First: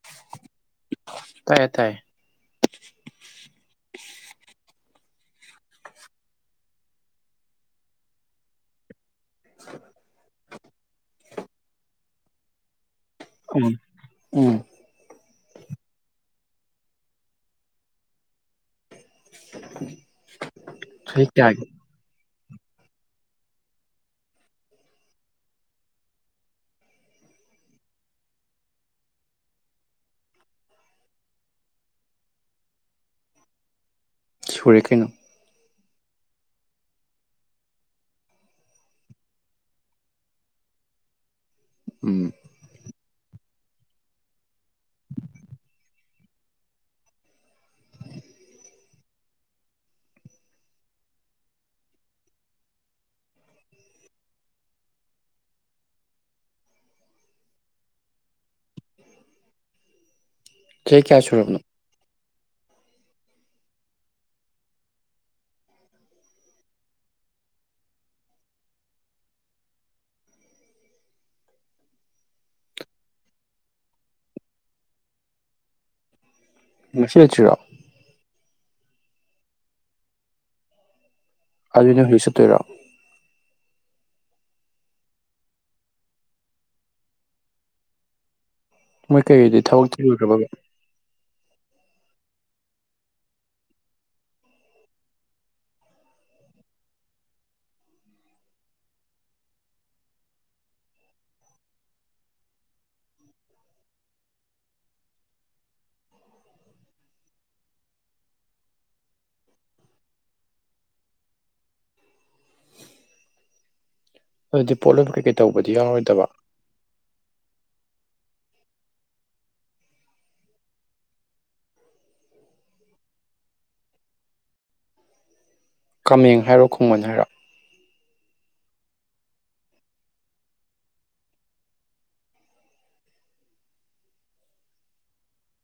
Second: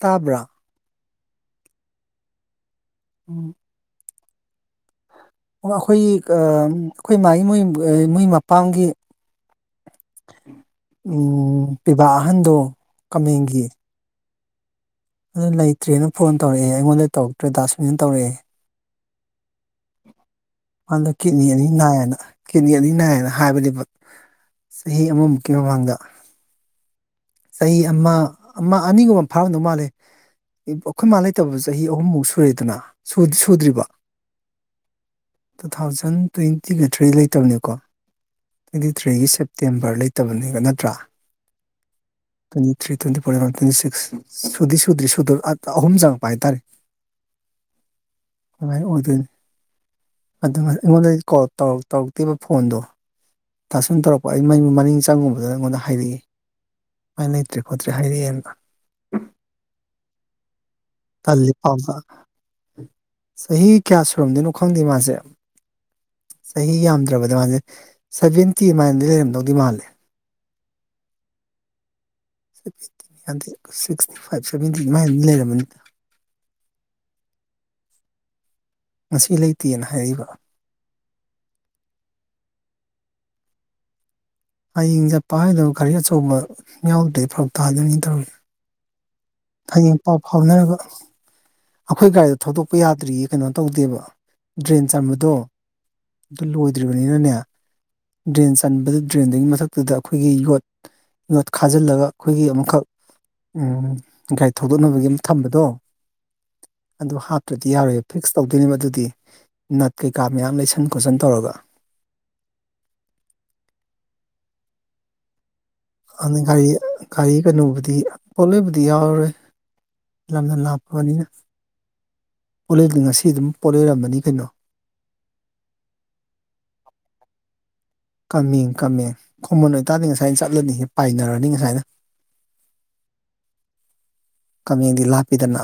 ꯇꯥꯕ꯭ꯔꯥ ꯇꯥꯏꯌꯦ ꯇꯥꯏꯌꯦ ꯎꯝ ꯑꯩꯈꯣꯏꯒꯤ ꯑꯩꯈꯣꯏ ꯃꯥꯒꯤ ꯃꯣꯏ ꯃꯣꯏ ꯃꯄꯝꯒꯤ [unintelligible] ꯎꯝ ꯄꯤꯕꯥꯥꯛ ꯑꯍꯟꯗꯣ ꯀꯃꯡꯒꯤ ꯎꯝ ꯎꯝ ꯑꯗꯨ ꯂꯩꯇ꯭ꯔꯦꯅ ꯐꯣꯟ ꯇꯧꯔꯛꯑꯦ ꯑꯩꯉꯣꯟꯗ ꯇꯧꯔꯛꯇ꯭ꯔꯦ ꯗꯥꯁꯃꯤꯅ ꯇꯧꯔꯛꯑꯦ ꯍꯟꯗ ꯆꯍꯤ ꯀꯤꯠꯅꯤ ꯀꯌꯥ ꯑꯅꯤ ꯅꯥꯏꯌꯦꯅ ꯀꯦꯟꯗꯤ ꯑꯅꯤ ꯅꯥꯏꯅ ꯍꯥꯏꯕꯗꯤ ꯆꯍꯤ ꯑꯃꯃꯨꯛꯀꯤ ꯃꯃꯥꯡꯗ ꯆꯍꯤ ꯑꯃ ꯑꯃ ꯑꯅꯤꯒꯨꯝꯕ ꯐꯥꯔꯝꯗꯧ ꯃꯥꯜꯂꯦ ꯑꯩꯈꯣꯏ ꯃꯥꯜ ꯂꯩꯇꯕꯁꯨ ꯆꯍꯤ ꯑꯍꯨꯝꯃꯨꯛ ꯁꯨꯔꯦꯗꯅ ꯁꯨꯗ꯭ꯔꯤꯕ ꯁꯨꯔꯦ ꯀꯩꯅꯣ ꯇꯨ ꯊꯥꯎꯖꯟ ꯇ꯭ꯋꯦꯟꯇꯤꯒ ꯊ꯭ꯔꯤ ꯂꯩꯇꯕꯅꯤꯀꯣ ꯇ꯭ꯋꯦꯟꯇꯤ ꯊ꯭ꯔꯤꯒꯤ ꯁꯦꯞꯇꯦꯝꯕꯔ ꯂꯩꯇꯕꯅꯤꯒ ꯅꯠꯇ꯭ꯔꯥ ꯎꯝ ꯀ ꯊ꯭ꯔꯤ ꯇ꯭ꯋꯦꯟꯇꯤ ꯐꯣꯔꯟ ꯇ꯭ꯋꯦꯟꯇꯤ ꯁꯤꯛꯁ ꯁꯨꯗꯤ ꯁꯨꯗ꯭ꯔꯤ ꯁꯨꯗ ꯑꯍꯨꯝ ꯆꯪꯉꯛꯄ ꯍꯥꯏꯇꯥꯔꯦ ꯑꯗꯨꯃꯥꯏꯅ ꯑꯣꯏꯗꯣꯏꯅꯤ ꯑꯗꯨ ꯑꯩꯉꯣꯟꯗ ꯀꯣꯜ ꯇꯧꯔꯛꯇꯣꯏꯕ ꯐꯣꯟꯗꯣ ꯇꯥꯁꯟ ꯇꯧꯔꯛꯄ ꯑꯩ ꯃꯅꯤꯡ ꯆꯪꯉꯨꯕꯗꯨꯅ ꯑꯩꯉꯣꯟꯗ ꯍꯥꯏꯔꯛꯏ ꯁꯨꯃꯥꯏꯅ ꯂꯩꯇ꯭ꯔꯦ ꯈꯣꯠꯇ꯭ꯔꯦ ꯍꯥꯏꯔꯛꯑꯦꯅ ꯆꯍꯤ ꯀꯌꯥ ꯀ ꯁꯨꯔꯕꯅꯣ ꯐꯥꯎ ꯆꯍꯤ ꯀꯌꯥ ꯁꯨꯔꯝꯗꯣꯏꯅꯣ ꯈꯪꯗꯦ ꯃꯥꯁꯦ ꯆꯍꯤ ꯌꯥꯝꯗ꯭ꯔꯕꯗ ꯃꯥꯁꯦ ꯁꯚꯦꯟꯇꯤ ꯑꯗꯨꯃꯥꯏꯅꯗꯤ ꯂꯩꯔꯝꯗꯧꯗꯤ ꯃꯥꯜꯂꯦ ꯇꯗ ꯁꯤꯛꯁꯇꯤ ꯐꯥꯏꯚ ꯁꯚꯦꯟꯇꯤ ꯑꯗꯨꯃꯥꯏ ꯂꯩꯔꯝꯃꯅꯤꯅ ꯁ ꯆꯔꯣ ꯉꯁꯤ ꯂꯩꯇꯦꯅ ꯍꯥꯏꯔꯤꯕ ꯑꯅ ꯍꯔꯤꯁ ꯇꯔ ꯍꯌꯦꯡ ꯆꯠꯄ ꯍꯥꯏꯗꯣ ꯈꯔꯤ ꯑꯆꯧꯕ ꯌꯥꯎꯗꯦ ꯐꯔ ꯇꯥꯗꯣꯏꯅꯤ ꯇꯧꯔꯤ ꯃꯣꯏ ꯀꯩꯀꯩꯗꯤ ꯊꯕꯛ ꯍꯌꯦꯡ ꯄꯥꯎ ꯊꯤꯔꯨꯈ꯭ꯔꯕꯒꯦ ꯐꯥꯎꯅꯔꯒ ꯑꯩꯈꯣꯏ ꯒꯥꯔꯤꯗ ꯊꯧꯗꯣꯛꯄ ꯌꯥꯗ꯭ꯔꯤꯌꯦ ꯀꯩꯅꯣ ꯇꯧꯗꯦꯕ ꯗ꯭ꯔꯦꯟ ꯆꯟꯕꯗꯣ ꯑꯗꯨ ꯂꯣꯏꯗ꯭ꯔꯤꯕꯅꯤꯅꯅꯦ ꯗ꯭ꯔꯦꯟ ꯆꯟꯕꯗꯨ ꯗ꯭ꯔꯦꯟꯗꯨꯒꯤ ꯃꯊꯛꯇꯨꯗ ꯑꯩꯈꯣꯏꯒꯤ ꯌꯣꯠ ꯌꯣꯠ ꯈꯥꯖꯤꯜꯂꯒ ꯑꯩꯈꯣꯏꯒꯤ ꯑꯃꯈꯛ ꯒꯥꯔꯤ ꯊꯧꯗꯣꯛꯅꯕꯒꯤ ꯑꯃ ꯊꯝꯕꯗꯣ ꯑꯗꯨ ꯍꯥꯞꯇ꯭ꯔꯗꯤ ꯌꯥꯔꯣꯏꯌꯦ ꯐꯤꯛꯁ ꯇꯧꯗꯣꯏꯅꯦꯕ ꯑꯗꯨꯗꯤ ꯅꯠ ꯀꯩꯀꯥ ꯃꯌꯥꯝ ꯂꯩꯁꯟ ꯈꯣꯠꯆꯟ ꯇꯧꯔꯒ ꯑꯗꯨꯗꯤ ꯄꯣꯂꯂꯣꯟ ꯀ꯭ꯀꯦꯠꯇꯧ ꯕꯗꯤꯌꯥ ꯑꯣꯏꯗꯕ ꯑꯗꯨꯅ ꯒꯥꯔꯤ ꯒꯥꯔꯤ ꯀꯩꯅꯣꯕꯨꯗꯤ ꯄꯣꯠꯂꯩꯕꯨꯗꯤ ꯌꯥꯎꯔꯔꯣꯏ ꯂꯝꯗ ꯂꯥꯞꯄꯕꯅꯤꯅ ꯄꯣꯠꯂꯩꯗꯤ ꯉꯁꯤ ꯑꯗꯨꯝ ꯄꯣꯠ ꯂꯩꯔꯝꯕꯅꯤ ꯀꯩꯅꯣ ꯀꯥꯃꯦꯡ ꯍꯥꯏꯔꯣ ꯈꯣꯡꯃꯟ ꯍꯥꯏꯔꯣ ꯀꯥꯃꯦꯡ ꯀꯥꯃꯦꯡ ꯈꯃꯟ ꯑꯣꯏꯇꯥꯗꯤ ꯉꯁꯥꯏ ꯆꯠꯂꯅꯤ ꯄꯥꯏꯅꯔꯅꯤ ꯉꯁꯥꯏꯅ ꯀꯥꯃꯦꯡꯗꯤ ꯂꯥꯞꯄꯤꯗꯅ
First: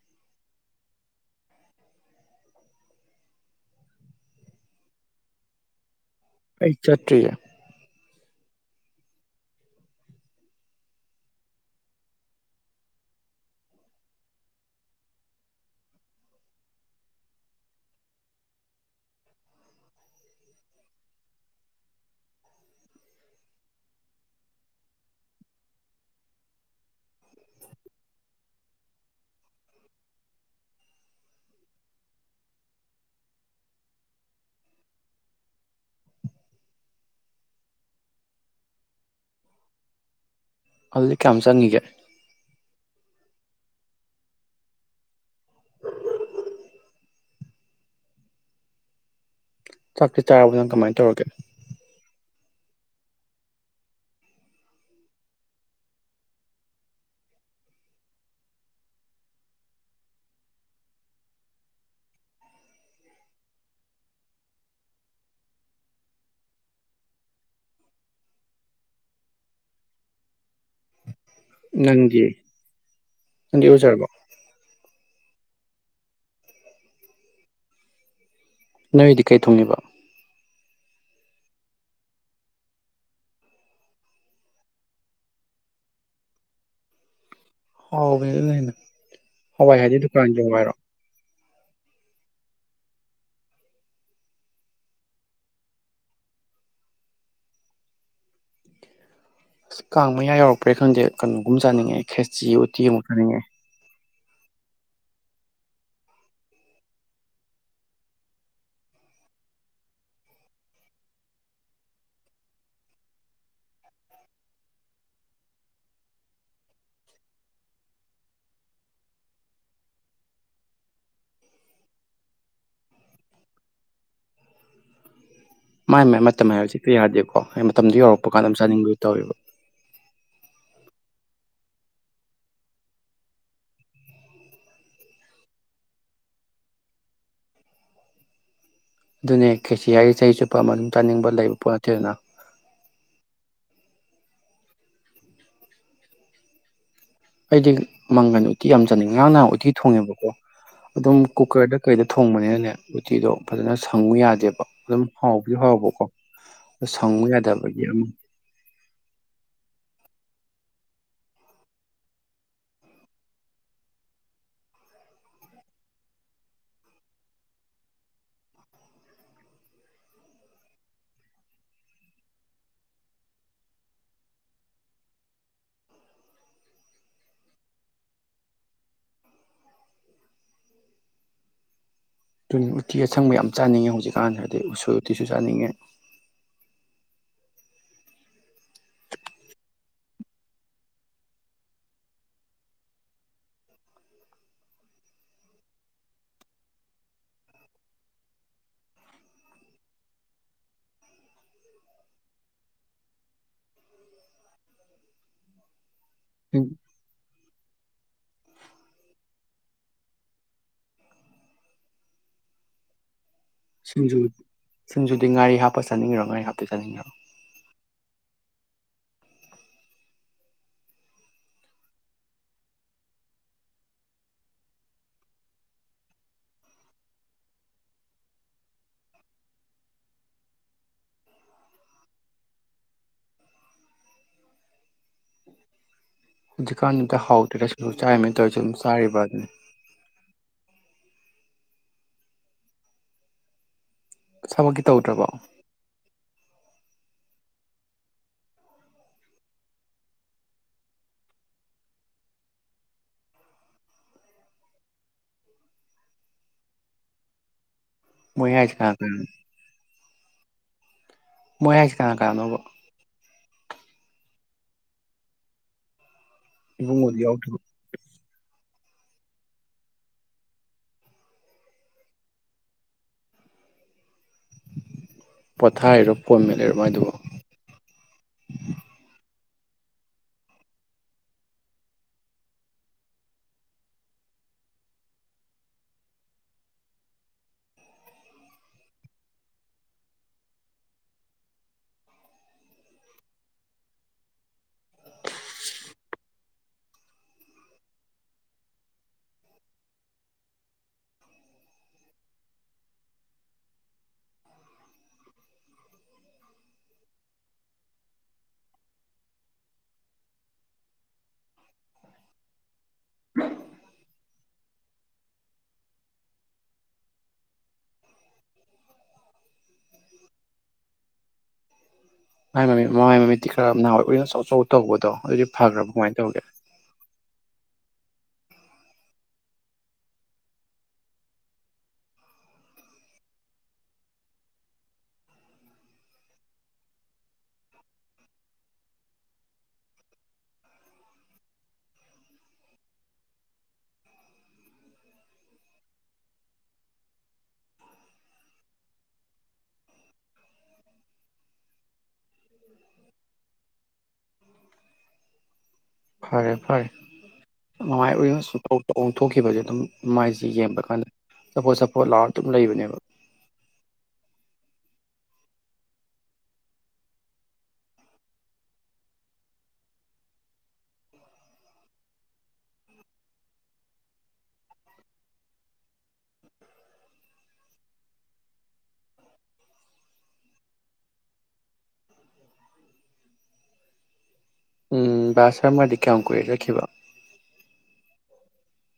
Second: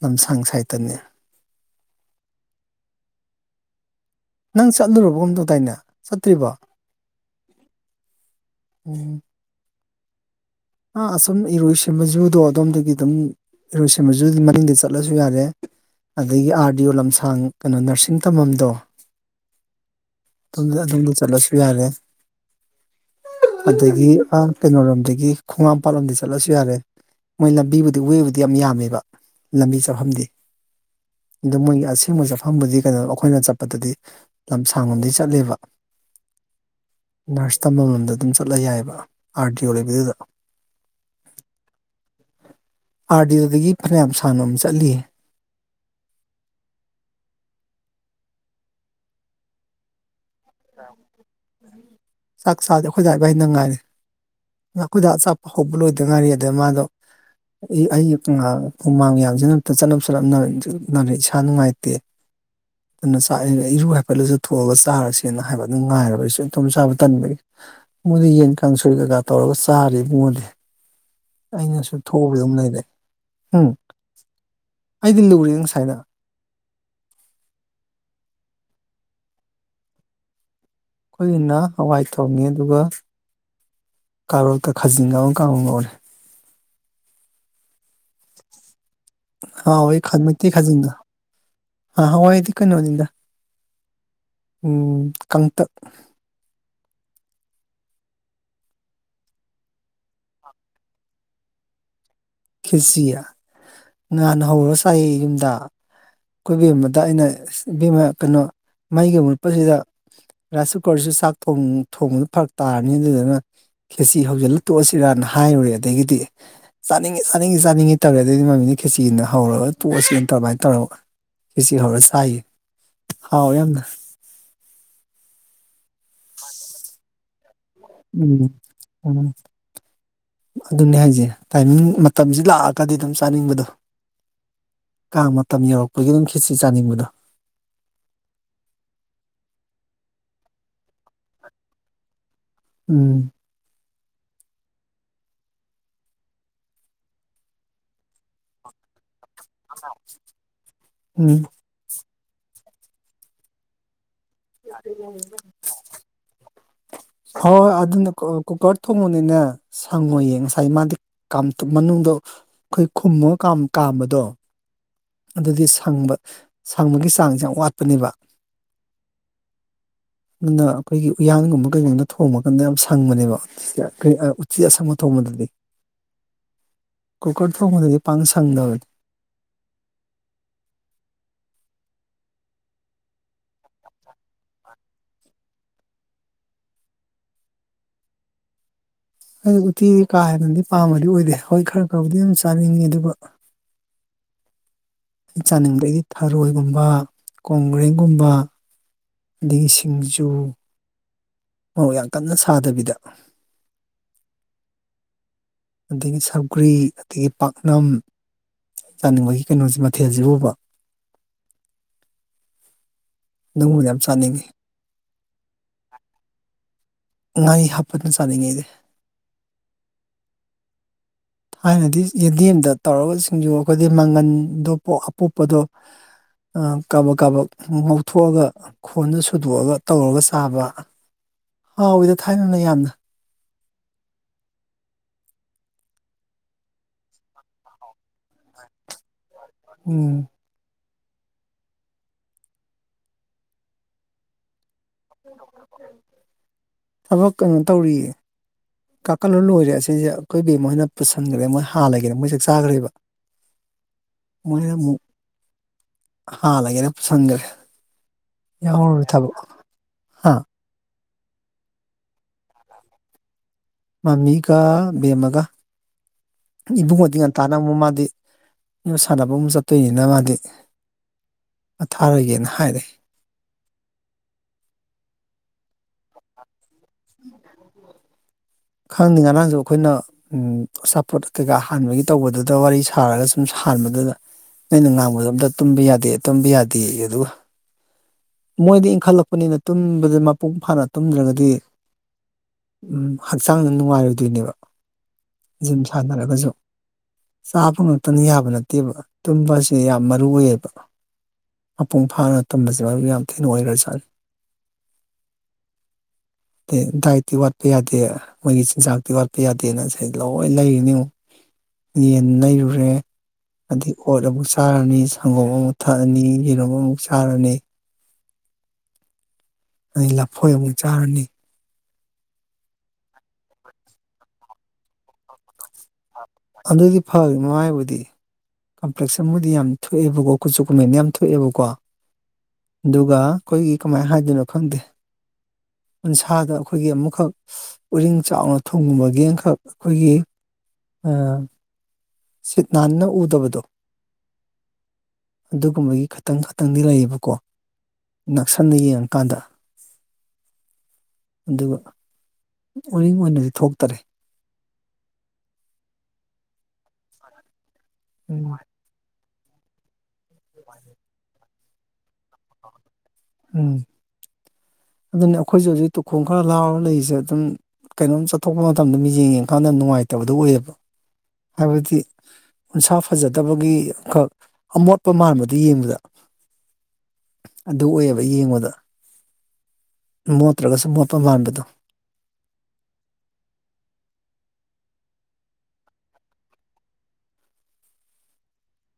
ꯂꯝꯁꯥꯡ ꯁꯥꯏꯠꯇꯅꯤ ꯅꯪ ꯆꯠꯂꯨꯔꯕ ꯑꯝꯇꯧꯗꯥꯏꯅ ꯑꯩ ꯆꯠꯇ꯭ꯔꯤꯌꯦ꯫ ꯎꯝ꯫ ꯑ ꯑꯁꯨꯝ ꯏꯔꯣꯏꯁꯃꯖꯨꯗꯣ ꯑꯗꯣꯝꯗꯒꯤ ꯑꯗꯨꯝ ꯏꯔꯣꯏꯁꯃꯖꯨꯒꯤ ꯃꯅꯨꯡꯗꯅꯤꯡꯡ ꯆꯠꯂꯁꯨ ꯌꯥꯔꯦ ꯑꯗꯒꯤ ꯑꯥꯔ ꯗꯤ ꯑꯣ ꯂꯝꯁꯥꯡ ꯀꯩꯅꯣ ꯅꯔꯁꯤꯡ ꯇꯝꯐꯝꯝꯗꯣ ꯑꯣꯝ ꯑꯗꯣꯝꯗ ꯆꯠꯂꯁꯨ ꯌꯥꯔꯦ ꯑꯗꯒꯤ ꯀꯩꯅꯣꯔꯣꯝꯗꯒꯤ ꯈꯣꯡꯉꯥꯝꯄꯥꯥꯠꯂꯣꯝꯗ ꯆꯠꯂꯁꯨ ꯌꯥꯔꯦ ꯃꯣꯏ ꯂꯝꯕꯤꯕꯨꯗꯤ ꯋꯦꯕꯨꯗꯤ ꯌꯥꯝ ꯌꯥꯝꯃꯦꯕ ꯂꯝꯕꯤ ꯆꯠꯐꯝꯗꯤ ꯑꯗꯣ ꯃꯣꯏꯒꯤ ꯑꯁꯦꯡꯕ ꯆꯠꯐꯝꯕꯨꯗꯤ ꯀꯩꯅꯣ ꯑꯩꯈꯣꯏꯅ ꯆꯠꯄꯗꯗꯤ ꯂꯝꯁꯥꯡꯂꯣꯝꯗꯩ ꯆꯠꯂꯦꯕ ꯅꯔꯁ ꯇꯝꯐꯝ ꯂꯣꯝꯗ ꯑꯗꯨꯝ ꯆꯠꯂ ꯌꯥꯏꯑꯕ ꯑꯥꯔ ꯗꯤ ꯑꯣ ꯂꯩꯕꯗꯨꯗ꯫ ꯑꯗꯨꯗꯤ ꯀꯌꯥꯝ ꯆꯪꯉꯤꯒꯦ? ꯑꯥꯔ ꯗꯤ ꯌꯣ ꯗꯒꯤ ꯐꯅꯌꯥꯝ ꯁꯡ ꯅꯥ ꯆꯠꯂꯤꯌꯦ꯫ ꯆꯥꯛꯇꯤ ꯆꯥꯔꯕ ꯅꯪ ꯀꯃꯥꯏꯅ ꯇꯧꯔꯒꯦ? ꯆꯥꯛ ꯆꯥꯗꯦ ꯑꯩꯈꯣꯏꯗ ꯏꯕꯥꯏꯅ ꯉꯥꯏꯔꯦ ꯑꯩꯈꯣꯏꯗ ꯑ ꯆꯥꯛꯄ ꯍꯧꯕ ꯂꯣꯏꯗ ꯉꯥꯏꯔꯤ ꯑꯗꯨꯗ ꯃꯥꯗꯣ ꯑꯩ ꯍꯨꯃꯥꯡ ꯌꯥꯡꯁꯤꯅ ꯑꯝ ꯆꯠꯅꯞ - ꯆꯠꯅꯝ ꯅꯥꯔꯦ ꯏꯁꯥ ꯅꯨꯡꯉꯥꯏꯇꯦ ꯑꯗꯨꯅ ꯆꯥꯛ ꯏꯔꯨ ꯍꯥꯏꯐꯦꯠꯂꯁꯨ ꯊꯣꯛꯑꯒ ꯆꯥꯔꯁꯤ꯫ ꯅ ꯍꯥꯏꯕ ꯑꯗꯨꯅꯨꯡ ꯉꯥꯏꯕ ꯑꯩꯁꯨꯦ ꯏꯇꯣꯝ ꯆꯥꯕ ꯇꯟꯕꯒꯤ ꯃꯣꯏꯗꯤ ꯌꯦꯟ ꯀꯥꯡ ꯁꯣꯏ ꯀꯩꯀꯥ ꯇꯧꯔꯒ ꯆꯥꯔꯣ ꯑꯦꯕꯨꯉꯣꯗꯤ? ꯑꯩꯅꯁꯨ ꯅꯪꯗꯤ ꯊꯣꯛꯎꯕ ꯑꯗꯨꯝ ꯂꯩꯔꯦ ꯅꯪꯗꯤ ꯎꯝ ꯏꯔꯨꯖꯔꯕꯣ ꯑꯩꯗꯤ ꯂꯨꯔꯤ꯫ [unintelligible] ꯅꯣꯏꯗꯤ ꯀꯩ ꯊꯣꯡꯉꯤꯕ? ꯑꯩꯈꯣꯏꯒꯤꯅ ꯍꯋꯥꯏ ꯊꯣꯡꯉꯦ ꯑꯗꯨꯒ ꯀꯥꯔꯣꯠꯀ ꯈꯥꯖꯤꯡ ꯑꯃ ꯀꯥꯡꯍꯧ ꯉꯧꯔꯦ꯫ ꯍꯥꯎꯕꯅꯦ ꯑꯗꯨꯅ ꯍꯦꯟꯅꯥ, ꯍꯋꯥꯏ ꯍꯥꯏꯗꯤ ꯗꯨꯀꯥꯟ ꯍꯥꯏꯔꯣ? ꯑ ꯍꯋꯥꯏꯗꯤ ꯀꯩꯅꯅꯣꯅꯤꯗ ꯎꯝ ꯀꯪꯇꯛ꯫ ꯑꯁ ꯀꯥꯡ ꯃꯌꯥ ꯌꯥꯎꯔꯛꯄ꯭ꯔꯦ ꯈꯪꯗꯦ ꯀꯩꯅꯣꯒꯨꯝ ꯆꯥꯅꯤꯡꯉꯦ꯫ ꯈꯦꯆꯤ ꯑꯣꯇꯤ ꯃꯅꯤꯡꯉꯦ꯫ ꯅꯍꯥꯟ ꯍꯧꯔꯨꯔ ꯆꯥꯏ ꯌꯨꯝꯗ ꯀꯣꯏꯕꯦꯝꯕꯗ ꯑꯩꯅ ꯑꯁ ꯑꯦꯕꯦꯝꯃꯥ ꯀꯩꯅꯣ ꯃꯩꯒꯤ ꯃꯨꯠꯄꯁꯤꯗ ꯔꯥꯏꯁ ꯀꯨꯀꯔꯁꯨ ꯆꯥꯛ ꯊꯣꯡꯕꯗ ꯐꯔꯛ ꯇꯥꯔꯅꯤ ꯑꯗꯨꯗꯨꯅ ꯈꯦꯁꯤ ꯍꯧꯖꯤꯜꯂ ꯇꯣꯛꯑꯁꯤꯔꯅ ꯍꯥꯏꯔꯨꯔꯦ ꯑꯗꯒꯤꯗꯤ ꯆꯥꯅꯤꯡ ꯆꯅꯤꯡꯉꯤ- ꯆꯥꯅꯤꯡꯉꯤ ꯆꯥꯅꯤꯡꯉꯤ ꯇꯧꯔꯦ ꯑꯗꯨꯗꯤ ꯃꯃꯤꯡꯅ ꯈꯦꯆꯤꯅ ꯍꯧꯔꯒ ꯇꯣꯛꯑꯁꯤꯅ ꯇꯧꯔꯃꯥꯏꯅ ꯇꯧꯔꯒ ꯈꯦꯆꯤ ꯍꯧꯔ ꯆꯥꯏ ꯍꯥꯎꯏ ꯌꯥꯝꯅ꯫ ꯃꯥꯏ - ꯃꯥꯏ ꯃꯇꯝ ꯍꯥꯏꯕ ꯖꯦ ꯍꯦꯛꯇ ꯌꯥꯗꯦꯀꯣ꯫ ꯃꯇꯝꯗꯨ ꯌꯧꯔꯛꯄ ꯀꯥꯟꯗ ꯎꯝ- ꯑꯗꯨꯝ ꯆꯥꯅꯤꯡꯕꯗꯨ ꯎꯝ ꯇꯧꯋꯦꯕ ꯑꯗꯨꯅꯦ ꯍꯥꯏꯖꯦ ꯫ ꯇꯥꯏꯃꯤꯡ ꯃꯇꯝꯁꯤ ꯂꯥꯛꯑꯒꯗꯤ ꯑꯗꯨꯝ ꯆꯥꯅꯤꯡꯕꯗꯣ ꯀꯥꯡ ꯃꯇꯝ ꯌꯧꯔꯛꯄꯒꯤ ꯑꯗꯨꯝ ꯈꯦꯆꯤ ꯆꯥꯅꯤꯡꯕꯗꯣ꯫ ꯑꯗꯨꯅꯦ ꯈꯦꯆꯤ ꯍꯥꯏꯗꯤ ꯆꯍꯤ ꯆꯨꯞꯄ ꯑꯃ ꯑꯗꯨꯝ ꯆꯥꯅꯤꯡꯕ ꯂꯩꯕ ꯄꯣꯠ ꯅꯠꯇꯦꯗꯅ꯫ ꯎꯝ꯫ ꯑꯩꯗꯤ ꯃꯪꯒꯟ ꯎꯠꯇꯤ ꯌꯥꯝ ꯆꯥꯅꯤꯡꯉꯦ꯫ ꯉꯥꯡ ꯅꯍꯥ ꯎꯇꯤ ꯊꯣꯡꯉꯦꯕꯀꯣ ꯑꯗꯨꯝ ꯎꯝ ꯀꯨꯀꯔꯗ ꯀꯩꯗ ꯊꯣꯡꯕꯅꯤꯅꯅꯦ ꯎꯇꯤꯗꯣ ꯐꯖꯅ ꯁꯪꯉꯨ ꯌꯥ ꯁꯪꯉꯨ ꯍꯣꯏ ꯌꯥꯗꯕꯒꯤ ꯑꯃ ꯑꯗꯨꯅ ꯀꯨꯀꯔ ꯊꯣꯡꯉꯗꯤꯅꯦ ꯁꯪꯉꯣꯏꯌꯦ ꯉꯁꯥꯏ ꯃꯥꯗꯤ ꯃꯅꯨꯡꯗ ꯑꯩꯈꯣꯏ ꯈꯨꯝꯃꯒ ꯀꯥꯝꯕꯗꯣ ꯑꯗꯨꯗꯤ ꯁꯪꯕ ꯁꯪꯕꯒꯤ ꯆꯥꯡꯁꯦ ꯌꯥꯝ ꯋꯥꯠꯄꯅꯦꯕ ꯑꯗꯨꯅ ꯑꯩꯈꯣꯏꯒꯤ ꯎꯌꯥꯟꯒꯨꯝꯕ ꯀꯩꯒꯨꯝꯕꯗ ꯊꯣꯡꯕ ꯀꯥꯟꯗ ꯌꯥꯝ ꯁꯪꯕꯅꯦꯕ ꯎꯆꯤ ꯑꯁꯪꯕ ꯊꯣꯡꯕꯗꯗꯤ ꯀꯨꯀꯔ ꯊꯣꯡꯕꯗꯗꯤ ꯄꯥꯛ ꯁꯪꯗꯕꯅꯤ꯫ ꯇꯨ ꯎꯇꯤ ꯑꯁꯪꯕ ꯌꯥꯝ ꯆꯥꯅꯤꯡꯉꯦ ꯍꯧꯖꯤꯛꯀꯥꯟꯗꯔꯗꯤ ꯎꯁꯣꯏ ꯎꯇꯤꯁꯨ ꯆꯥꯅꯤꯡꯉꯦ꯫ ꯑꯩ ꯎꯇꯤꯗꯤ ꯀꯥ ꯍꯦꯟ ꯅꯥꯗꯤ ꯄꯥꯝꯕꯗꯤ ꯑꯣꯏꯗꯦ ꯍꯣꯏ ꯈꯔ ꯈꯕꯨꯗꯤ ꯑꯗꯨꯝ ꯆꯥꯅꯤꯡꯉꯤ ꯑꯗꯨꯒ ꯑꯩꯅ ꯆꯥꯅꯤꯡꯕꯗꯒꯤ ꯊꯔꯣꯏꯒꯨꯝꯕ, ꯀꯣꯡꯒ꯭ꯔꯦꯡꯒꯨꯝꯕ ꯑꯗꯒꯤ ꯁꯤꯡꯖꯨ, ꯃꯔꯣꯛ ꯌꯥꯝ ꯀꯟꯅ ꯁꯥꯗꯕꯤꯗ꯫ ꯑꯗꯒꯤꯗꯒꯤ ꯁꯧꯒꯔꯤ ꯑꯗꯒꯤ ꯄꯥꯛꯅꯝ, ꯆꯥꯅꯤꯡꯕꯒꯤ ꯀꯩꯅꯣꯁꯤ ꯃꯊꯦꯜꯁꯤꯕꯨꯕ꯫ [unintelligible] ꯌꯥꯝ ꯁꯤꯡꯖꯨ ꯆꯥꯅꯤꯡꯉꯤ꯫ ꯁꯤꯡꯖꯨꯗꯤ ꯉꯥꯔꯤ ꯍꯥꯞꯄ ꯆꯅꯤꯉꯤꯔꯣ ꯉꯥꯔꯤ ꯍꯥꯞꯇ ꯆꯅꯤꯉꯤꯔꯣ? ꯉꯥꯔꯤ ꯍꯥꯞꯄꯅ ꯆꯥꯅꯤꯡꯉꯩꯗꯤ꯫ ꯑꯩꯅꯥꯗꯤ ꯌꯦꯟꯗꯦꯝꯗ ꯇꯧꯒꯁꯤꯡꯁꯨ ꯑꯩꯈꯣꯏꯗꯤ ꯃꯪꯒꯟꯗꯣ ꯑꯄꯣꯛꯄꯗꯣ ꯀꯕꯛ ꯀꯕꯛ ꯉꯧꯊꯣꯛꯑꯒ ꯈꯣꯟꯗ ꯁꯨꯗꯣꯛꯑꯒ ꯇꯧꯔꯒ ꯆꯥꯕ ꯍꯥꯎꯋꯤꯗ ꯊꯥꯏꯅꯅ ꯌꯥꯝꯅ ꯍꯧꯖꯤꯀꯥꯟ ꯍꯥꯎ ꯗꯔ꯭ꯦ ꯆꯔꯤꯃꯦ ꯇꯧꯔꯦꯁꯤ ꯎꯡ ꯆꯔꯤꯕꯥ ꯎꯝ ꯁꯃꯒꯤ ꯇꯧꯗꯔ꯭ꯕꯣ ꯊꯕꯛ ꯀꯩꯅꯣ ꯇꯧꯔꯤꯌꯦ ꯀꯥꯀꯠꯂ ꯂꯣꯏꯔꯦ ꯑꯁꯤꯁꯦ ꯑꯈꯣꯏꯕꯤ ꯃꯣꯏꯅ ꯄꯨꯁꯟꯈ꯭ꯔꯦ ꯃꯣꯏ ꯍꯥꯜꯂꯒꯦꯔ ꯃꯣꯏꯁꯥꯛ ꯆꯥꯈ꯭ꯔꯦꯕ ꯃꯣꯏꯅ ꯑꯃꯨꯛ ꯍꯥꯜꯂꯒꯦꯔ ꯄꯨꯁꯟꯈ꯭ꯔꯦ ꯃꯣꯏꯌꯥꯏ ꯇꯥꯗꯟ ꯍꯥꯥ ꯃꯣꯏ ꯍꯥꯁꯦ ꯀꯅꯥ ꯀꯥꯟꯅꯧꯕ ꯃꯃꯤꯒ ꯕꯦꯝꯃꯒ ꯏꯕꯨꯡꯉꯗꯤ ꯏꯕꯨꯡꯉꯣꯗꯤ ꯌꯥꯎꯗ꯭ꯔꯕꯣ ꯉꯟꯇꯥꯅꯥ ꯑꯃꯨꯛ ꯃꯗꯤ ꯉꯣꯟ ꯁꯥꯟꯅꯕ ꯑꯃ ꯆꯠꯇꯣꯏꯅꯤꯅ ꯃꯥꯗꯤ ꯄꯣꯊꯥꯔꯒꯦꯅ ꯍꯥꯏꯔꯦ ꯄꯊꯥꯏꯔꯣ ꯄꯨꯃꯤꯠ ꯈꯪꯗ ꯉꯔꯡ ꯁꯨ ꯑꯩꯈꯣꯏꯅ ꯎ ꯑꯆꯥꯄꯣꯠ ꯀꯩꯀꯥ ꯍꯥꯟꯕꯒꯤ ꯇꯧꯕꯗꯨꯗ ꯋꯥꯔꯤ ꯁꯥꯔꯒ ꯁꯨꯝ ꯁꯥꯟꯕꯗꯨꯗ ꯅꯣꯏꯩꯅ ꯉꯥꯡꯕꯗꯣ ꯑꯝꯇ ꯇꯨꯝꯕ ꯌꯥꯗꯦ ꯇꯨꯝꯕ ꯌꯥꯗꯦ ꯑꯗꯨꯒ ꯃꯣꯏꯗꯤ ꯏꯟꯈꯠꯂꯛꯄꯅꯤꯅ ꯇꯨꯝꯕꯗ ꯃꯄꯨꯡ ꯐꯥꯅ ꯇꯨꯝꯗ꯭ꯔꯒꯗꯤ ꯍꯛꯆꯥꯡꯗ ꯅꯨꯡꯉꯥꯏꯔꯣꯏꯗꯣꯏꯅꯦꯕ ꯖꯤꯝ ꯁꯥꯟꯅꯔꯒꯁꯨ ꯆꯥꯕ ꯉꯛꯇꯅ ꯌꯥꯕ ꯅꯠꯇꯦꯕ ꯇꯨꯝꯕꯁꯦ ꯌꯥꯝ ꯃꯔꯨ ꯑꯣꯏꯌꯦꯕ ꯃꯄꯨꯡ ꯐꯥꯅ ꯇꯨꯝꯁꯦ ꯃꯔꯨ ꯌꯥꯝ ꯊꯤꯅ ꯑꯣꯏꯔ ꯁꯥꯥꯅ ꯑꯗꯩ ꯗꯥꯏꯠꯇꯤ ꯋꯥꯠꯄ ꯌꯥꯗꯦ ꯃꯣꯏꯒꯤ ꯆꯤꯟꯖꯥꯛꯇꯤ ꯋꯥꯠꯄ ꯌꯥꯗꯦꯅ ꯁꯤ ꯂꯣꯏ ꯂꯩꯔꯤꯅꯤ ꯑꯃꯨꯛ ꯌꯦꯟ ꯅꯔꯨꯔꯦ ꯑꯗꯩ ꯑꯣꯠ ꯑꯃꯨꯛ ꯆꯥꯔꯅꯤ ꯁꯪꯒꯣꯝ ꯑꯃꯨꯛ ꯊꯛꯑꯅꯤ ꯌꯦꯔꯨꯝ ꯑꯃꯨꯛ ꯆꯥꯔꯅꯤ ꯑꯩ ꯂꯐꯣꯏ ꯑꯃꯨꯛ ꯆꯥꯔꯅꯤ ꯃꯥꯏ ꯃꯃꯤ ꯃꯥꯏ ꯃꯃꯤꯗꯤꯤ ꯈꯔ ꯅꯍꯋꯥꯏ ꯑꯣꯏꯅ ꯑꯆꯧ ꯑꯆꯧ ꯇꯧꯕꯗꯣ ꯑꯗꯨꯗꯤ ꯐꯈ꯭ꯔꯕ ꯀꯃꯥꯏꯅ ꯇꯧꯒꯦ ꯑꯗꯨ ꯗꯤ ꯐꯒꯔꯦ ꯃꯃꯥꯏꯕꯨꯗꯤ ꯀꯝꯄꯂꯦꯛꯁꯟ ꯌꯝ ꯊꯣꯛꯑꯕꯥꯀꯣ ꯀꯨꯆꯨ ꯀꯨꯃꯦꯟ ꯌꯥꯝ ꯊꯣꯛꯑꯦꯕꯀꯣ ꯑꯗꯨꯒ ꯑꯩꯈꯣꯏꯒꯤ ꯀꯃꯥꯏꯅ ꯍꯥꯏꯗꯣꯏꯅꯣ ꯈꯪꯗꯦ ꯎꯟꯁꯥꯗ ꯑꯩꯈꯣꯏꯒꯤ ꯑꯃꯨꯛꯈꯛ ꯎꯔꯤꯡ ꯆꯥꯎꯅ ꯊꯣꯡꯒꯨꯝꯕꯒꯤ ꯑꯃꯈꯛ ꯑꯩꯈꯣꯏꯒꯤ ꯑꯥ ꯁꯤꯠ ꯅꯥꯟꯅ ꯎꯗꯕꯗꯣ ꯑꯗꯨꯒꯨꯝꯕꯒꯤ ꯈꯇꯪ ꯈꯇꯪꯗꯤ ꯂꯩꯌꯦꯕꯀꯣ ꯅꯛꯁꯟꯅ ꯌꯦꯡꯉꯀꯥꯟꯗ ꯑꯗꯨꯒ ꯑꯣꯏꯅꯤꯡꯡ ꯑꯣꯏꯅꯗꯤ ꯊꯣꯛꯇꯔꯦ ꯐꯔꯦ ꯐꯔꯦ ꯃꯃꯥꯏ ꯎꯔꯤꯡ ꯅꯨꯡꯉꯥꯏ ꯁꯨꯡꯇꯧ ꯇꯧ ꯊꯣꯛꯈꯤꯕꯁꯦ ꯑꯗꯨꯝ ꯃꯥꯏꯁꯤꯦ ꯌꯦꯡꯕ ꯀꯥꯟꯗ ꯆꯄꯣꯠ ꯆꯄꯣꯠ ꯂꯥꯎꯔ ꯑꯗꯨꯝ ꯂꯩꯕꯅꯦꯕ ꯎꯝ ꯑꯗꯨꯅꯤ ꯑꯩꯈꯣꯏꯁꯨꯦ ꯍꯧꯖꯤꯛ ꯇꯨꯈꯣꯡ ꯈꯔ ꯂꯥꯎꯔꯒ ꯂꯩꯔꯤꯁꯦ ꯑꯗꯨꯝ ꯀꯩꯅꯣꯝ ꯆꯠꯊꯣꯛꯄ ꯃꯇꯝꯗ ꯃꯤꯠ ꯌꯦꯡ ꯌꯦꯡꯀꯥꯟꯗ ꯅꯨꯡꯉꯥꯏꯇꯕꯗꯣ ꯑꯣꯏꯌꯦꯕ ꯍꯥꯏꯕꯗꯤ ꯎꯟꯁꯥ ꯐꯖꯗꯕꯒꯤꯈꯛ ꯑꯃꯣꯠꯄ ꯃꯥꯟꯕꯗꯨ ꯌꯦꯡꯕꯗ ꯑꯗꯨ ꯑꯣꯏꯌꯦꯕ ꯌꯦꯡꯉꯗ ꯃꯣꯠꯇ꯭ꯔꯒꯁꯨ ꯃꯣꯠꯄ ꯃꯥꯟꯕꯗꯣ ꯎꯝ ꯁꯔꯃꯁꯤ ꯀꯌꯥꯝ ꯀꯨꯏꯔꯦ ꯆꯠꯈꯤꯕꯥ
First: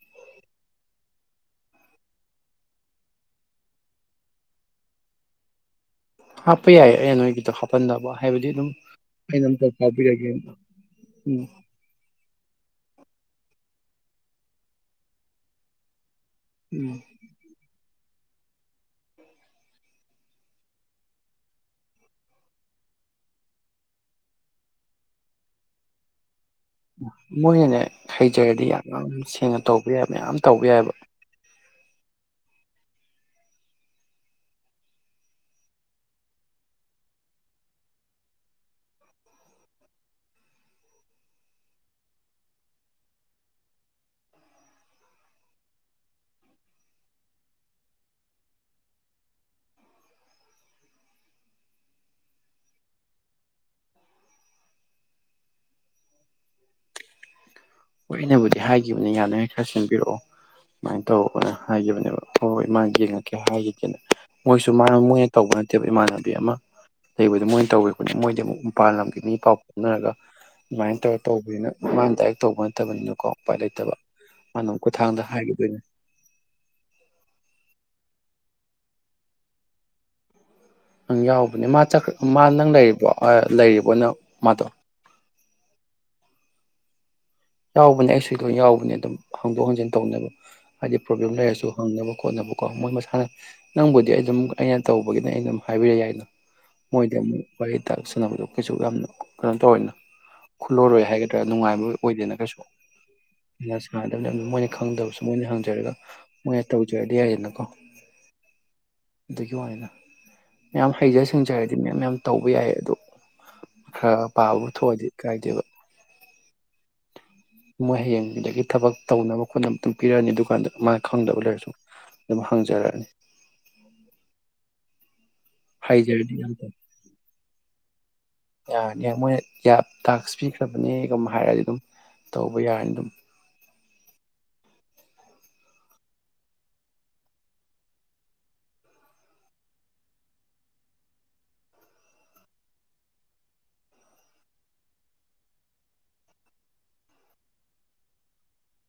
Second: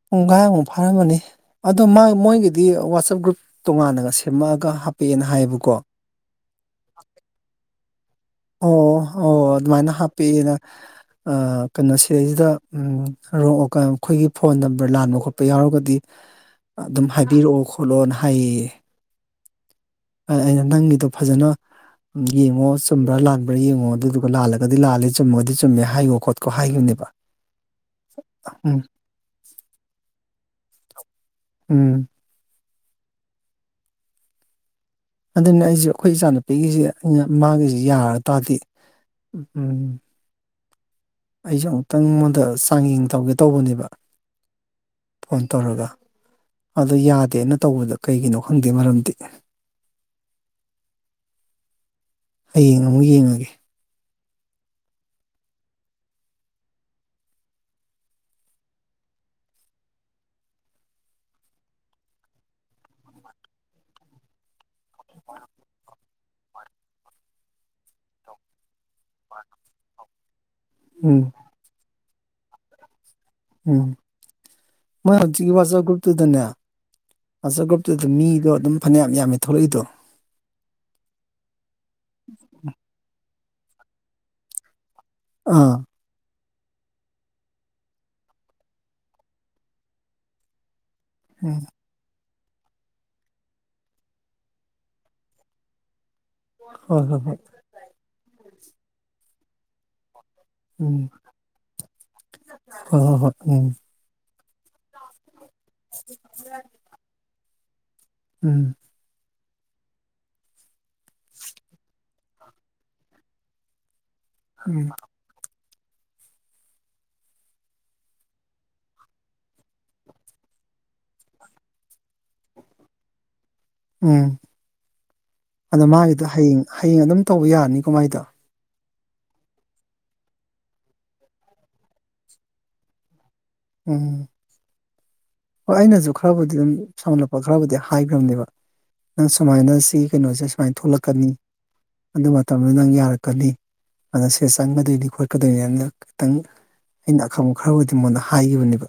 ꯄꯨꯡꯈꯥꯏꯃꯨꯛ ꯐꯥꯔꯝꯃꯅꯤ ꯑꯗꯣ ꯃꯣꯏꯒꯤꯗꯤ ꯋꯥꯆꯞ ꯒ꯭ꯔꯨꯞ ꯇꯣꯉꯥꯟꯅꯒ ꯁꯦꯝꯃꯛꯑꯒ ꯍꯥꯞꯄꯛꯑꯦꯅ ꯍꯥꯏꯌꯦꯕꯀꯣ ꯍꯥꯄꯤ ꯌꯥꯏ ꯑꯩꯅ ꯅꯣꯏꯒꯦꯗꯣ ꯍꯄ ꯄꯟꯗꯕꯥ ꯑꯣ ꯑꯣ ꯑꯗꯨꯃꯥꯏꯅ ꯍꯥꯞꯄꯤꯑꯦꯅ ꯎꯝ ꯑꯥ ꯀꯩꯅꯥ ꯁꯤꯗꯩꯁꯤꯗꯥ ꯔꯣ ꯑꯩꯈꯣꯏꯒꯤ ꯐꯣꯟ ꯅꯝꯕꯔ ꯂꯥꯟꯕ ꯈꯣꯠꯄ ꯌꯥꯎꯔꯒꯗꯤ ꯎꯝ ꯑꯗꯨꯝ ꯍꯥꯏꯕꯤꯔꯛꯑꯣ ꯈꯣꯠꯂꯣꯅ ꯍꯥꯏꯌꯦ ꯑꯩꯅ ꯅꯪꯒꯤꯗꯣ ꯐꯖꯅ ꯌꯦꯡꯉꯣ ꯆꯨꯝꯕ꯭ꯔꯥ ꯂꯥꯟꯕ꯭ꯔꯥ ꯌꯦꯡꯉꯣ ꯑꯗꯨꯗꯨꯒ ꯂꯥꯜꯂꯒꯗꯤ ꯂꯥꯜꯂꯦ ꯆꯨꯝꯃꯒꯗꯤ ꯆꯨꯝꯃꯦ ꯍꯥꯏꯌꯣ ꯈꯣꯠꯀ ꯃꯣꯏꯅꯅꯦ ꯍꯩꯖꯔꯗꯤ ꯎꯝ ꯌꯥꯝ ꯌꯥꯝ ꯁꯦꯡꯅ ꯇꯧꯕ ꯌꯥꯕꯅꯦ ꯌꯥꯝ ꯇꯧꯕ ꯌꯥꯏꯕ ꯎꯝ ꯑꯗꯨꯅ ꯑꯩꯁꯦ ꯑꯩꯈꯣꯏ ꯏꯆꯥꯅꯨꯄꯤꯒꯤꯁꯦ ꯃꯥꯒꯤꯁꯤ ꯌꯥꯔ ꯇꯥꯔꯗꯤ ꯎꯝ ꯑꯩꯁꯨ ꯑꯃꯨꯛꯇꯪ ꯃꯉꯣꯟꯗ ꯆꯥꯡꯌꯦꯡ ꯇꯧꯒꯦ ꯇꯧꯕꯅꯦꯕ ꯐꯣꯟ ꯇꯧꯔꯒ ꯑꯗꯣ ꯌꯥꯗꯦꯅ ꯇꯧꯕꯗ ꯀꯩꯒꯤꯅꯣ ꯈꯪꯗꯦ ꯃꯔꯝꯗꯤ ꯍꯌꯦꯡ ꯑꯃꯨꯛ ꯌꯦꯡꯉꯒꯦ ꯍꯣꯏ ꯑꯩꯅꯕꯨꯗꯤ ꯍꯥꯏꯒꯤꯈꯤꯕꯅꯤ ꯌꯥꯅꯉꯩ ꯈꯔ ꯁꯦꯝꯟꯕꯤꯔꯛꯑꯣ ꯁꯨꯃꯥꯏꯅ ꯇꯧꯔꯛꯑꯣꯅ ꯍꯥꯏꯈꯤꯕꯅꯦꯕ ꯍꯣꯏ ꯍꯣꯏ ꯃꯥ ꯌꯦꯡꯉꯛꯀꯦ ꯍꯥꯏꯈꯤꯒꯦꯅ ꯃꯣꯏ ꯁꯨ ꯃꯣꯏꯅ ꯇꯧꯕ ꯅꯠꯇꯦꯕ ꯏꯃꯥꯟꯅ ꯑꯃ ꯂꯩꯕꯗ ꯃꯣꯏꯅ ꯇꯧꯅꯤ ꯃꯣꯏꯗꯤ ꯑꯃꯨꯛ ꯃꯄꯥꯟ ꯂꯝꯒꯤ ꯃꯤ ꯄꯥꯎ ꯐꯥꯎꯅꯔꯒ ꯑꯗꯨꯃꯥꯏꯅ ꯇꯧꯔ ꯎꯝ ꯇꯧꯕꯅꯤꯅ ꯃꯥ [unintelligible] [unintelligible] ꯎꯝ ꯑꯃꯨꯛ ꯃꯣꯏ ꯈꯨꯊꯥꯡꯗ ꯍꯧꯖꯤꯛꯀꯤ ꯍꯥꯏꯈꯤꯗꯣꯏꯅꯦ ꯋꯥꯆꯞ ꯒ꯭ꯔꯨꯞꯇꯨꯗꯅꯦ ꯋꯥꯆꯞ ꯒ꯭ꯔꯨꯞꯇꯨꯗ ꯃꯤꯗꯣ ꯑꯗꯨꯝ ꯐꯅꯌꯥꯝ ꯌꯥꯝꯃꯤ ꯊꯣꯛꯂꯛꯏꯗꯣ ꯅꯪ ꯌꯥꯎꯕꯅꯦ ꯃꯥ ꯃꯥ ꯅꯪ ꯂꯩꯔꯤꯕꯣ ꯑꯥ ꯂꯩꯔꯤꯕꯅ ꯃꯥꯗꯣ ꯑꯥ ꯌꯥꯎꯕꯅꯦ ꯑꯩꯁꯨꯂꯣꯏ ꯌꯥꯎꯕꯅꯦ ꯑꯗꯨꯝ ꯍꯥꯡꯗꯣꯛ ꯍꯥꯡꯖꯤꯟ ꯇꯧꯅꯕ ꯍꯥꯏꯗꯤ ꯄ꯭ꯔꯣꯕ꯭ꯂꯦꯝ ꯎꯝ ꯂꯩꯔꯁꯨ ꯍꯪꯅꯕ ꯈꯣꯠꯅꯕ ꯀꯣ ꯃꯣꯏ ꯃꯁꯥꯅ ꯅꯪꯕꯨꯗꯤ ꯑꯩ ꯑꯗꯨꯝ ꯑꯩꯅ ꯇꯧꯕꯒꯤꯅꯦ ꯑꯩ ꯑꯗꯨꯝ ꯍꯥꯏꯕꯤꯔꯛ ꯌꯥꯏꯗ ꯍꯣꯏ ꯃꯣꯏꯗ ꯍꯣꯏ ꯍꯣꯏ ꯑꯃꯨꯛ ꯋꯥꯔꯤ ꯋꯥꯇꯥꯏ ꯁꯥꯅꯕꯗꯣ ꯀꯩꯁꯨ ꯌꯥꯝꯅ ꯀꯩꯅꯣ ꯇꯧꯋꯦꯅ ꯎꯝ ꯈꯨꯜꯂꯔꯣꯏ ꯍꯥꯏꯒꯗ꯭ꯔꯥ ꯅꯨꯡꯉꯥꯏꯕ ꯑꯣꯏꯗꯦꯅ ꯀꯩꯁꯨ ꯍꯣꯏ ꯍꯣꯏ ꯍꯣꯏ ꯑ ꯁꯥꯟꯅꯗꯕꯅꯦ ꯑꯗꯨ ꯃꯣꯏꯅ ꯈꯪꯗꯕꯁꯦ ꯃꯣꯏꯅ ꯍꯪꯖꯔꯒ ꯃꯣꯏꯅ ꯇꯧꯖꯔꯗꯤ ꯌꯥꯏꯌꯦꯗꯅꯀꯣ ꯎꯝ ꯎꯝ ꯑꯗꯨꯒꯤ ꯋꯥꯅ ꯃꯌꯥꯝ ꯍꯩꯖ ꯁꯤꯡꯖꯔꯗꯤ ꯃꯌꯥꯝ ꯌꯥꯝ ꯇꯧꯕ ꯌꯥꯏ ꯑꯗꯨꯣ ꯈꯔ ꯄꯥꯕꯕꯨ ꯎꯝ ꯎꯝ ꯊꯣꯛꯑꯗꯤ ꯀꯥꯏꯗꯦꯕ ꯃꯣꯏ ꯍꯌꯦꯡꯗꯒꯤ ꯊꯕꯛ ꯇꯧꯅꯕ ꯈꯣꯠꯅꯕ ꯑꯗꯨ ꯄꯤꯔꯛꯑꯅꯤ ꯑꯗꯨꯀꯥꯟꯗ ꯃꯥꯅ ꯈꯪꯗꯕ ꯂꯩꯔꯁꯨ ꯑꯗꯨꯝ ꯍꯪꯖꯔꯛꯑꯅꯤ ꯎꯝ ꯑꯗꯣ ꯃꯥꯒꯤꯗꯣ ꯍꯩꯖꯔꯗꯤ ꯌꯥꯝ ꯍꯌꯦꯡ ꯍꯌꯦꯡ ꯑꯗꯨꯝ ꯇꯧꯕ ꯌꯥꯔꯅꯤ ꯀꯃꯥꯏꯗ ꯌꯥꯔꯅꯤ ꯃꯣꯏꯅ ꯇꯥꯛꯁ ꯄꯤꯈ꯭ꯔꯕꯅꯦ ꯑꯗꯨꯝ ꯍꯥꯏꯔꯗꯤ ꯑꯗꯨꯝ ꯇꯧꯕ ꯌꯥꯔꯅꯤ ꯑꯗꯨꯝ ꯎꯝ ꯍꯣꯏ ꯑꯩꯅꯁꯨ ꯈꯔꯕꯨꯗꯤ ꯑꯗꯨꯝ ꯁꯥꯎꯃꯜꯂꯛꯄ ꯈꯔꯕꯨꯗꯤ ꯍꯥꯏꯈ꯭ꯔꯕꯅꯦꯕ ꯅꯪ ꯁꯨꯃꯥꯏꯅ ꯁꯤꯒꯤ ꯀꯩꯅꯣꯁꯦ ꯁꯨꯃꯥꯏꯅ ꯊꯣꯛꯂꯛꯀꯅꯤ ꯑꯗꯨ ꯃꯇꯝꯗ ꯅꯪ ꯌꯥꯔꯛꯀꯅꯤ ꯑꯗ ꯁꯤ ꯆꯪꯒꯗꯣꯏꯅꯤ ꯈꯣꯠꯀꯗꯣꯏꯅꯤꯅ ꯈꯤꯇꯪ ꯑꯩꯅ ꯑꯈꯪꯕ ꯈꯔꯕꯨꯗꯤ ꯑꯩꯉꯣꯟꯗ ꯍꯥꯏꯈꯤꯕꯅꯦꯕ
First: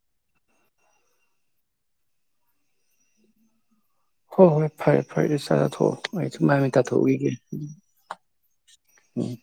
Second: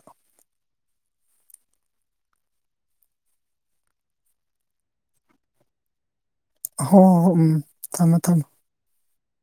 ꯍꯣ ꯍꯣꯏ ꯐꯔꯦ ꯐꯔꯦ ꯆꯔ ꯍ ꯑꯩ ꯁꯨ ꯃꯥꯏ ꯃꯤ ꯍꯣ ꯍꯣ ꯍꯣ ꯇꯥꯊꯣꯛꯎꯈꯤꯒꯦ ꯎꯝ ꯊꯝꯃꯣ ꯊꯝꯃꯣ ꯎꯝ